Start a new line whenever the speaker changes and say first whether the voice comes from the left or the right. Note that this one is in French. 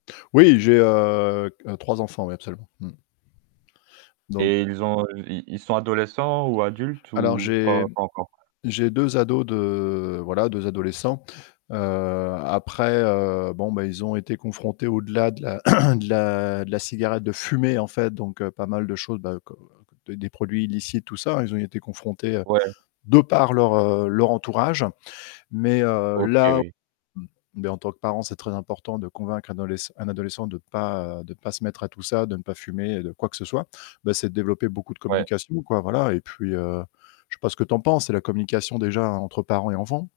left: Oui, j'ai, heu, q heu, 3 enfants, oui, absolument. Mmh. Donc
right: Et ils ont i ils sont adolescents ou adultes
left: Alors
right: ou pas
left: j'ai
right: pas encore?
left: j'ai 2 ados de, voilà, 2 adolescents. Après heu, bon bah ils ont été confrontés au-delà de la de la de la cigarette, de fumer, en fait, donc heu, pas mal de choses, bah des produits illicites, tout ça, ils ont été confrontés, heu,
right: Ouais.
left: de par leur, heu, leur entourage. Mais heu
right: OK,
left: là
right: oui.
left: beh en tant que parent, c'est très important de convaincre un ad un adolescent de pas, heu, de pas se mettre à tout ça, de ne pas fumer, de quoi que ce soit. Bah c'est de développer beaucoup de
right: Ouais.
left: communication, quoi, voilà et puis heu, je sais pas ce que tu en penses, c'est la communication déjà entre parents et enfants.